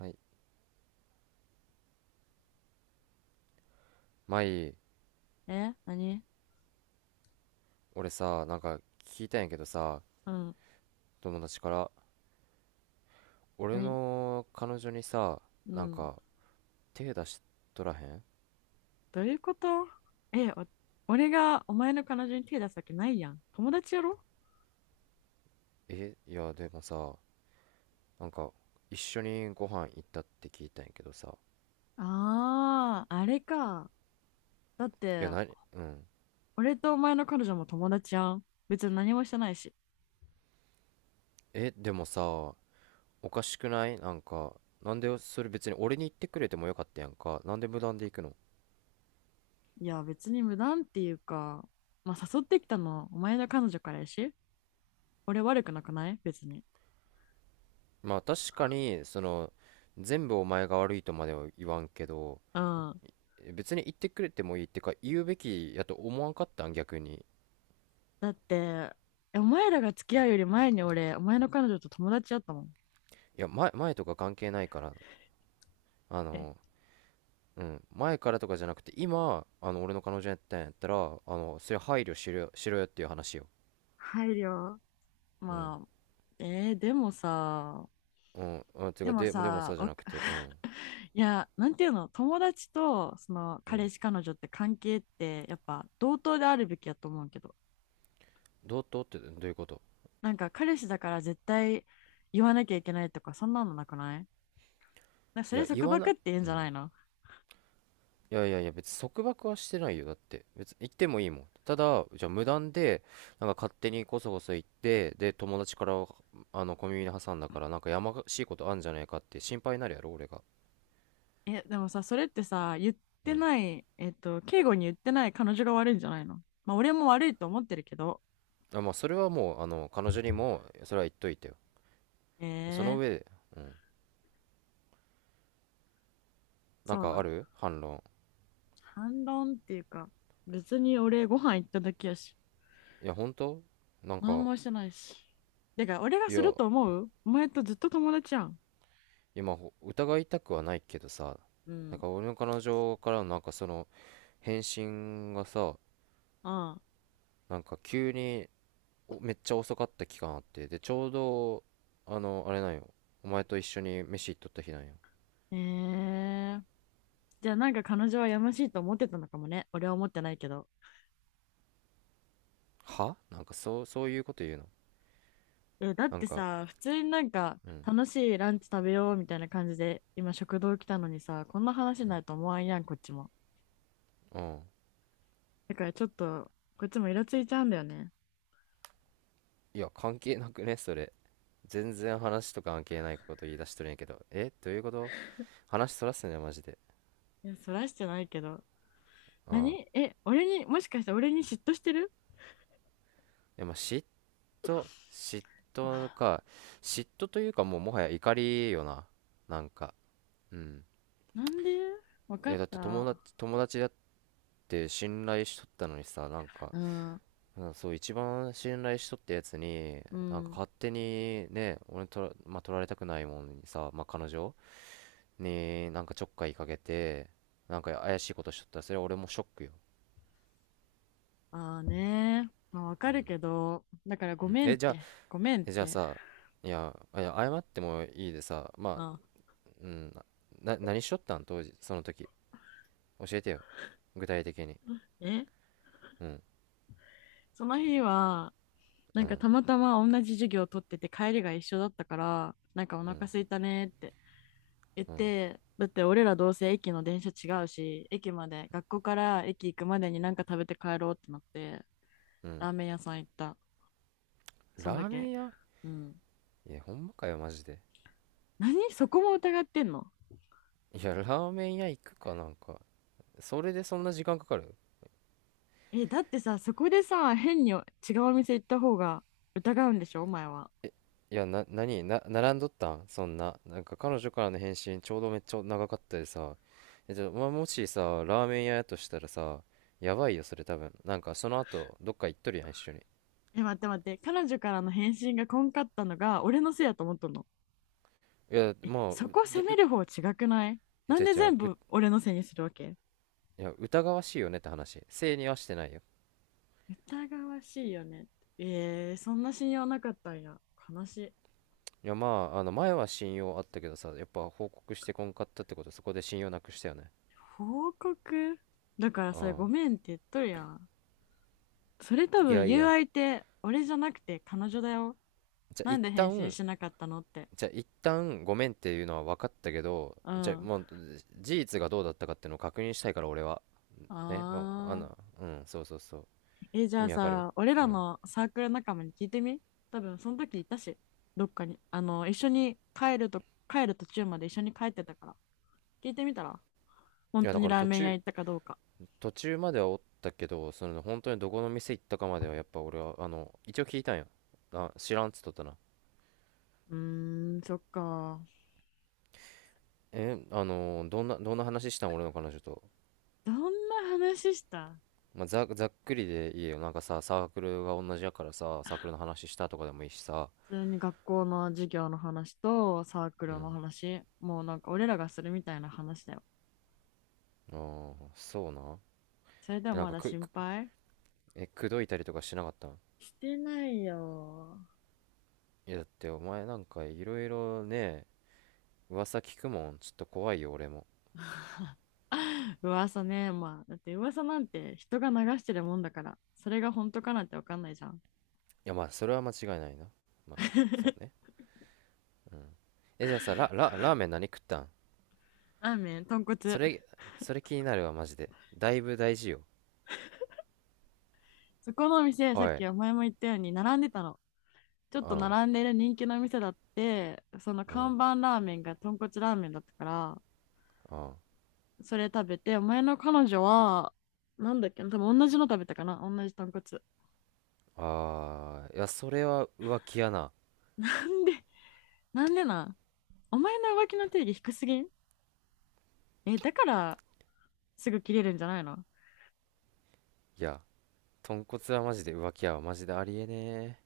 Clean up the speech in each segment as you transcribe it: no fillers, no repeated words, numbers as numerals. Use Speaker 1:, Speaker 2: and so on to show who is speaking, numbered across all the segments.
Speaker 1: はい。前、
Speaker 2: え？何？
Speaker 1: 俺さ、聞いたんやけどさ、
Speaker 2: うん。
Speaker 1: 友達から、俺
Speaker 2: 何？
Speaker 1: の彼女にさ、
Speaker 2: う
Speaker 1: なん
Speaker 2: ん。
Speaker 1: か手出しとらへん？
Speaker 2: どういうこと？え、俺がお前の彼女に手出すわけないやん。友達やろ？
Speaker 1: いや、でもさ、なんか一緒にご飯行ったって聞いたんやけどさ。
Speaker 2: ああー、あれか。だっ
Speaker 1: いや、
Speaker 2: て、
Speaker 1: なに、うん。
Speaker 2: 俺とお前の彼女も友達やん。別に何もしてないし。
Speaker 1: でもさ、おかしくない？なんでそれ別に俺に言ってくれてもよかったやんか。なんで無断で行くの？
Speaker 2: いや、別に無断っていうか、まあ、誘ってきたのお前の彼女からやし。俺悪くなくない別に。
Speaker 1: まあ確かに、全部お前が悪いとまでは言わんけど、
Speaker 2: うん。
Speaker 1: 別に言ってくれてもいい、ってか言うべきやと思わんかったん逆に？
Speaker 2: だって、お前らが付き合うより前に俺、お前の彼女と友達やったもん。
Speaker 1: いや、前とか関係ないから、あ
Speaker 2: え、
Speaker 1: のうん。前からとかじゃなくて、今俺の彼女やったんやったら、それ配慮しろよ、しろよっていう話よ。
Speaker 2: 配慮。
Speaker 1: うん。
Speaker 2: まあ、でもさ、
Speaker 1: うんうん。て
Speaker 2: で
Speaker 1: か
Speaker 2: も
Speaker 1: で、でも
Speaker 2: さ、
Speaker 1: さじゃ
Speaker 2: わ
Speaker 1: なく
Speaker 2: か
Speaker 1: て。う ん。
Speaker 2: いや、なんていうの、友達とその
Speaker 1: う
Speaker 2: 彼
Speaker 1: ん。
Speaker 2: 氏、彼女って関係ってやっぱ同等であるべきやと思うけど、
Speaker 1: どういうこと？
Speaker 2: なんか彼氏だから絶対言わなきゃいけないとか、そんなのなくない？なんかそ
Speaker 1: い
Speaker 2: れ
Speaker 1: や、言
Speaker 2: 束
Speaker 1: わ
Speaker 2: 縛
Speaker 1: な。
Speaker 2: って言うん
Speaker 1: う
Speaker 2: じゃ
Speaker 1: ん。
Speaker 2: ないの？
Speaker 1: いやいやいや、別に束縛はしてないよ。だって別に行ってもいいもん。ただじゃあ無断で勝手にこそこそ行って、で友達から小耳に挟んだから、やましいことあんじゃないかって心配になるやろ俺が。
Speaker 2: え、でもさ、それってさ、言っ
Speaker 1: う
Speaker 2: て
Speaker 1: ん。
Speaker 2: ない、えっと、敬語に言ってない彼女が悪いんじゃないの？まあ、俺も悪いと思ってるけど。
Speaker 1: あ、まあ、それはもう彼女にもそれは言っといてよ。
Speaker 2: え
Speaker 1: その
Speaker 2: ー、
Speaker 1: 上で。うん。なん
Speaker 2: そう
Speaker 1: か
Speaker 2: な
Speaker 1: あ
Speaker 2: ん。
Speaker 1: る、反論？
Speaker 2: 反論っていうか、別に俺ご飯行っただけやし。
Speaker 1: いや、本当。なん
Speaker 2: 何
Speaker 1: か
Speaker 2: もしてないし。てか、俺が
Speaker 1: い
Speaker 2: する
Speaker 1: や、
Speaker 2: と思う？お前とずっと友達やん。
Speaker 1: 今疑いたくはないけどさ、
Speaker 2: うん。
Speaker 1: 俺の彼女からのその返信がさ、
Speaker 2: ああ。
Speaker 1: 急に、おめっちゃ遅かった期間あってで、ちょうどあれなんよ。お前と一緒に飯行っとった日なんよ。
Speaker 2: えー。じゃあなんか彼女はやましいと思ってたのかもね。俺は思ってないけど。
Speaker 1: そうそういうこと言うの？
Speaker 2: え、だっ
Speaker 1: なん
Speaker 2: て
Speaker 1: か
Speaker 2: さ、普通になんか
Speaker 1: うん
Speaker 2: 楽しいランチ食べようみたいな感じで、今食堂来たのにさ、こんな話になると思わんやん、こっちも。
Speaker 1: うん。
Speaker 2: だからちょっと、こっちもイラついちゃうんだよね。
Speaker 1: いや関係なくねそれ。全然話と関係ないこと言い出しとるんやけど、どういうこと？話そらすねマジで。
Speaker 2: いや、そらしてないけど。
Speaker 1: うん。
Speaker 2: 何？俺に、もしかして俺に嫉妬してる？
Speaker 1: でも嫉妬
Speaker 2: あ
Speaker 1: か。嫉妬というかもうもはや怒りよな。なんかうん。
Speaker 2: なんで？わかっ
Speaker 1: だって友
Speaker 2: た。
Speaker 1: 達友達だって信頼しとったのにさ。
Speaker 2: うん。
Speaker 1: うん、そう、一番信頼しとったやつに
Speaker 2: うん。
Speaker 1: 勝手にね、俺まあ、取られたくないもんにさ、まあ、彼女にちょっかいかけて、怪しいことしとったらそれは俺もショックよ。
Speaker 2: ああね。まあ、わかるけど、だからご
Speaker 1: うん。
Speaker 2: めんっ
Speaker 1: じゃあ、
Speaker 2: て、ごめんっ
Speaker 1: えじゃあ
Speaker 2: て。
Speaker 1: さ、いや、いや謝ってもいいでさ、まあ、
Speaker 2: あ、
Speaker 1: うん。何しとったん、当時その時。教えてよ、具体的に。
Speaker 2: え
Speaker 1: うん
Speaker 2: その日は、な
Speaker 1: う
Speaker 2: んか
Speaker 1: ん
Speaker 2: たまたま同じ授業を取ってて帰りが一緒だったから、なんかお
Speaker 1: う
Speaker 2: 腹
Speaker 1: ん
Speaker 2: 空いたねって言っ
Speaker 1: うん
Speaker 2: て、だって俺らどうせ駅の電車違うし、駅まで、学校から駅行くまでになんか食べて帰ろうってなって、
Speaker 1: うん。
Speaker 2: ラーメン屋さん行った。そん
Speaker 1: ラ
Speaker 2: だ
Speaker 1: ーメ
Speaker 2: け。
Speaker 1: ン屋。
Speaker 2: うん。
Speaker 1: いやほんまかよマジで。
Speaker 2: 何？そこも疑ってんの？
Speaker 1: いや、ラーメン屋行くか、なんかそれでそんな時間かかる？
Speaker 2: え、だってさ、そこでさ、変に違うお店行った方が疑うんでしょ？お前は。
Speaker 1: いや、何並んどったん、そんな。彼女からの返信ちょうどめっちゃ長かったでさ。じゃあ、まあ、もしさ、ラーメン屋やとしたらさ、やばいよそれ。多分その後どっか行っとるやん一緒に。
Speaker 2: え、待って待って。彼女からの返信がこんかったのが俺のせいやと思っとんの？
Speaker 1: いや、
Speaker 2: え、
Speaker 1: まあ、う
Speaker 2: そこ
Speaker 1: だ
Speaker 2: 責め
Speaker 1: う
Speaker 2: る方違くない？なん
Speaker 1: じう
Speaker 2: で
Speaker 1: じゃ
Speaker 2: 全
Speaker 1: う
Speaker 2: 部俺のせいにするわけ？
Speaker 1: いや、疑わしいよねって話、正にはしてないよ。
Speaker 2: 疑わしいよね。そんな信用なかったんや。悲しい。
Speaker 1: いや、まあ、前は信用あったけどさ、やっぱ報告してこんかったってこと、そこで信用なくしたよね。
Speaker 2: 報告？だから
Speaker 1: う
Speaker 2: それ
Speaker 1: ん。
Speaker 2: ごめんって言っとるやん。それ多
Speaker 1: いや
Speaker 2: 分
Speaker 1: い
Speaker 2: 言う
Speaker 1: や。
Speaker 2: 相手、俺じゃなくて彼女だよ。
Speaker 1: じゃあ
Speaker 2: な
Speaker 1: 一
Speaker 2: んで返信
Speaker 1: 旦
Speaker 2: しなかったのって。
Speaker 1: じゃあ一旦ごめんっていうのは分かったけど、
Speaker 2: う
Speaker 1: じゃあ
Speaker 2: ん。
Speaker 1: もう事実がどうだったかっていうのを確認したいから俺は。ね、もうあん
Speaker 2: あー。
Speaker 1: な、うん、そうそうそう。
Speaker 2: え、じゃ
Speaker 1: 意
Speaker 2: あ
Speaker 1: 味わかる？
Speaker 2: さ、俺
Speaker 1: う
Speaker 2: ら
Speaker 1: ん。
Speaker 2: のサークル仲間に聞いてみ？多分その時いたし、どっかに。一緒に帰ると、帰る途中まで一緒に帰ってたから。聞いてみたら
Speaker 1: い
Speaker 2: 本
Speaker 1: や
Speaker 2: 当
Speaker 1: だ
Speaker 2: に
Speaker 1: から
Speaker 2: ラー
Speaker 1: 途
Speaker 2: メン屋
Speaker 1: 中
Speaker 2: 行ったかどうか。
Speaker 1: 途中まではおったけど、本当にどこの店行ったかまではやっぱ俺は一応聞いたんや。あ、知らんっつっとったな。
Speaker 2: うーん、そっか。
Speaker 1: えあのーどんな話したん、俺の彼女と？
Speaker 2: どんな話した？
Speaker 1: まあ、ざっくりでいいよ。さ、サークルが同じやからさ、サークルの話したとかでもいいしさ。
Speaker 2: 普通に学校の授業の話とサーク
Speaker 1: う
Speaker 2: ルの
Speaker 1: ん。
Speaker 2: 話。もうなんか俺らがするみたいな話だよ。
Speaker 1: ああ、そうな。
Speaker 2: それでも
Speaker 1: えなん
Speaker 2: ま
Speaker 1: か
Speaker 2: だ
Speaker 1: く
Speaker 2: 心配？
Speaker 1: 口説いたりとかしなかったん？
Speaker 2: してないよ。
Speaker 1: いや、だってお前なんかいろいろね、噂聞くもん。ちょっと怖いよ、俺も。
Speaker 2: 噂ね、まあ、だって噂なんて人が流してるもんだから、それが本当かなんてわかんないじゃん。
Speaker 1: いや、まあ、それは間違いないな。まあ、そう ね。じゃあさ、ラーメン何食ったん？
Speaker 2: ラーメン、豚
Speaker 1: そ
Speaker 2: 骨。
Speaker 1: れ、それ気になるわ、マジで。だいぶ大事よ。
Speaker 2: そこのお店、さっ
Speaker 1: おい、
Speaker 2: きお前も言ったように並んでたの。ちょっ
Speaker 1: う
Speaker 2: と
Speaker 1: ん、
Speaker 2: 並んでる人気の店だって、その
Speaker 1: うん、
Speaker 2: 看板ラーメンが豚骨ラーメンだったから、
Speaker 1: うん。
Speaker 2: それ食べて、お前の彼女は、なんだっけな、多分同じの食べたかな、同じ豚骨。
Speaker 1: あー、いや、それは浮気やな。
Speaker 2: なんでなん？お前の浮気の定義低すぎん？え、だからすぐ切れるんじゃないの？
Speaker 1: いや、豚骨はマジで浮気やわ。マジでありえね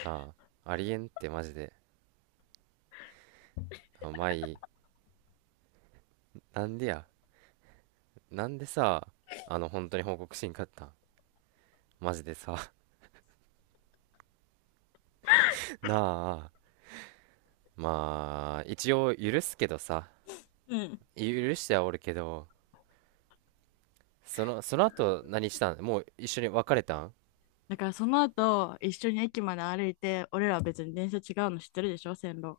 Speaker 1: え。なあ、ありえんってマジで。あ、まあいい。なんでや。なんでさ、本当に報告しんかったん、マジでさ。 なあ、まあ一応許すけどさ、
Speaker 2: うん。
Speaker 1: 許してはおるけど、その後何したん？もう一緒に別れたん？
Speaker 2: だからその後、一緒に駅まで歩いて、俺らは別に電車違うの知ってるでしょ、線路。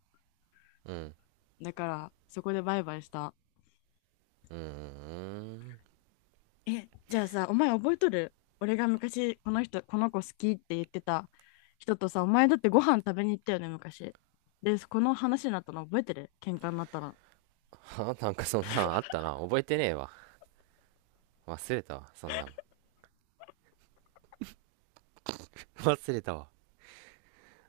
Speaker 1: うん。
Speaker 2: だから、そこでバイバイした。
Speaker 1: うーん。
Speaker 2: え、じゃあさ、お前覚えとる？俺が昔、この子好きって言ってた人とさ、お前だってご飯食べに行ったよね、昔。で、この話になったの覚えてる？喧嘩になったら。
Speaker 1: そんなんあったな。覚えてねえわ。忘れたわ、そんなもん。 忘れたわ。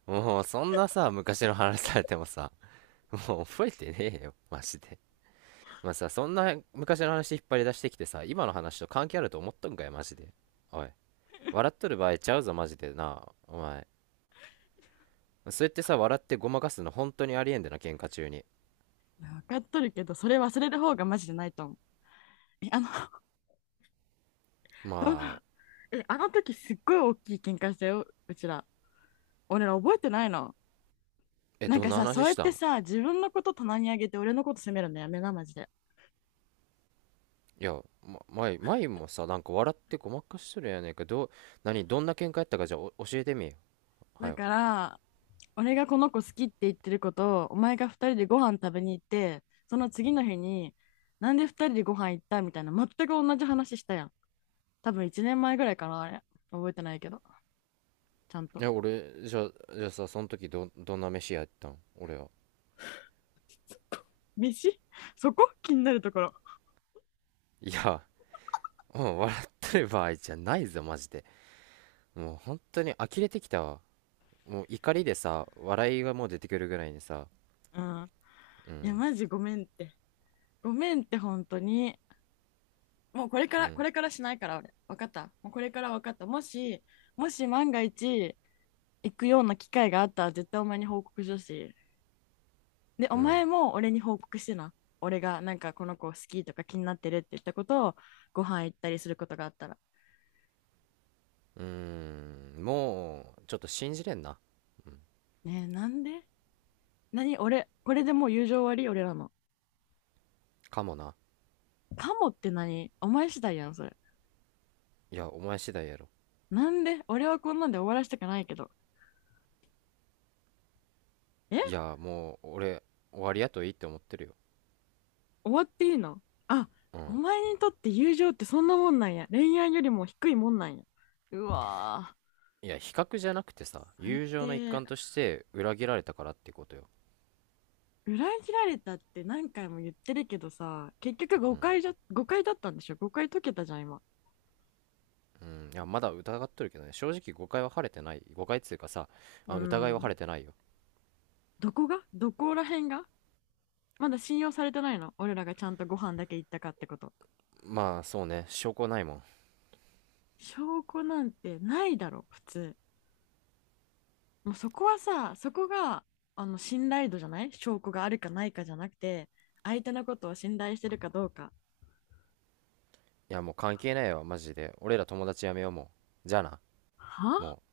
Speaker 1: もうそんなさ、昔の話されてもさ、もう覚えてねえよマジで。まあさ、そんな昔の話引っ張り出してきてさ、今の話と関係あると思っとんかいマジで。おい、笑っとる場合ちゃうぞマジでな、お前。そうやってさ、笑ってごまかすの本当にありえんでな、喧嘩中に。
Speaker 2: 分かっとるけど、それ忘れる方がマジでないと思う。え、あの、どの
Speaker 1: まあ、
Speaker 2: え、あの時すっごい大きい喧嘩したよ、うちら。俺ら覚えてないの？なん
Speaker 1: どん
Speaker 2: か
Speaker 1: な
Speaker 2: さ、
Speaker 1: 話
Speaker 2: そう
Speaker 1: し
Speaker 2: やっ
Speaker 1: た
Speaker 2: て
Speaker 1: ん？
Speaker 2: さ、自分のこと棚にあげて俺のこと責めるのやめな、マジで。
Speaker 1: いや、ま、前もさ、笑ってごまかしとるやねんけど、何どんな喧嘩やったか、じゃあお教えてみよ、は
Speaker 2: だ
Speaker 1: よ。
Speaker 2: から、俺がこの子好きって言ってることを、お前が二人でご飯食べに行って、その次の日に、なんで二人でご飯行ったみたいな、全く同じ話したやん。多分一年前ぐらいかな、あれ。覚えてないけど、ちゃん
Speaker 1: い
Speaker 2: と。
Speaker 1: や俺、じゃあさ、その時どんな飯やったん俺は？
Speaker 2: 飯？ そこ気になるところ。
Speaker 1: いや、うん、笑ってる場合じゃないぞマジで。もう本当に呆れてきたわ。もう怒りでさ、笑いがもう出てくるぐらいにさ。
Speaker 2: うん。
Speaker 1: う
Speaker 2: いや、
Speaker 1: ん
Speaker 2: マジごめんって。ごめんって、本当に。もう
Speaker 1: う
Speaker 2: こ
Speaker 1: ん
Speaker 2: れからしないから、俺。わかった。もうこれから。わかった。もし万が一、行くような機会があったら絶対お前に報告しようし。で、お
Speaker 1: うん
Speaker 2: 前も俺に報告してな。俺がなんかこの子好きとか気になってるって言ったことをご飯行ったりすることがあったら。
Speaker 1: うん。もうちょっと信じれんな。
Speaker 2: ねえ、なんで？何？俺、これでもう友情終わり俺らの？
Speaker 1: かもな。
Speaker 2: かもって何？お前次第やん、それ。
Speaker 1: いや、お前次第やろ。
Speaker 2: なんで俺はこんなんで終わらせたくないけど。
Speaker 1: い
Speaker 2: え？
Speaker 1: や、もう、俺、終わりやといいって思ってるよ。
Speaker 2: 終わっていいの？あ、
Speaker 1: う
Speaker 2: お
Speaker 1: ん。
Speaker 2: 前にとって友情ってそんなもんなんや。恋愛よりも低いもんなんや。うわぁ、
Speaker 1: いや、比較じゃなくてさ、
Speaker 2: 最
Speaker 1: 友情の一
Speaker 2: 低。
Speaker 1: 環として裏切られたからってことよ。
Speaker 2: 裏切られたって何回も言ってるけどさ、結局誤解だったんでしょ？誤解解けたじゃん、今。
Speaker 1: うん。いや、まだ疑っとるけどね、正直誤解は晴れてない。誤解っつうかさ、
Speaker 2: うー
Speaker 1: あ、疑いは晴れて
Speaker 2: ん。
Speaker 1: ないよ。
Speaker 2: どこら辺が？まだ信用されてないの？俺らがちゃんとご飯だけ行ったかってこと？
Speaker 1: まあ、そうね、証拠ないもん。い
Speaker 2: 証拠なんてないだろ、普通。もうそこが、信頼度じゃない？証拠があるかないかじゃなくて、相手のことを信頼してるかどうか。
Speaker 1: や、もう関係ないわ、マジで。俺ら友達やめようもう。じゃあな、も
Speaker 2: は
Speaker 1: う。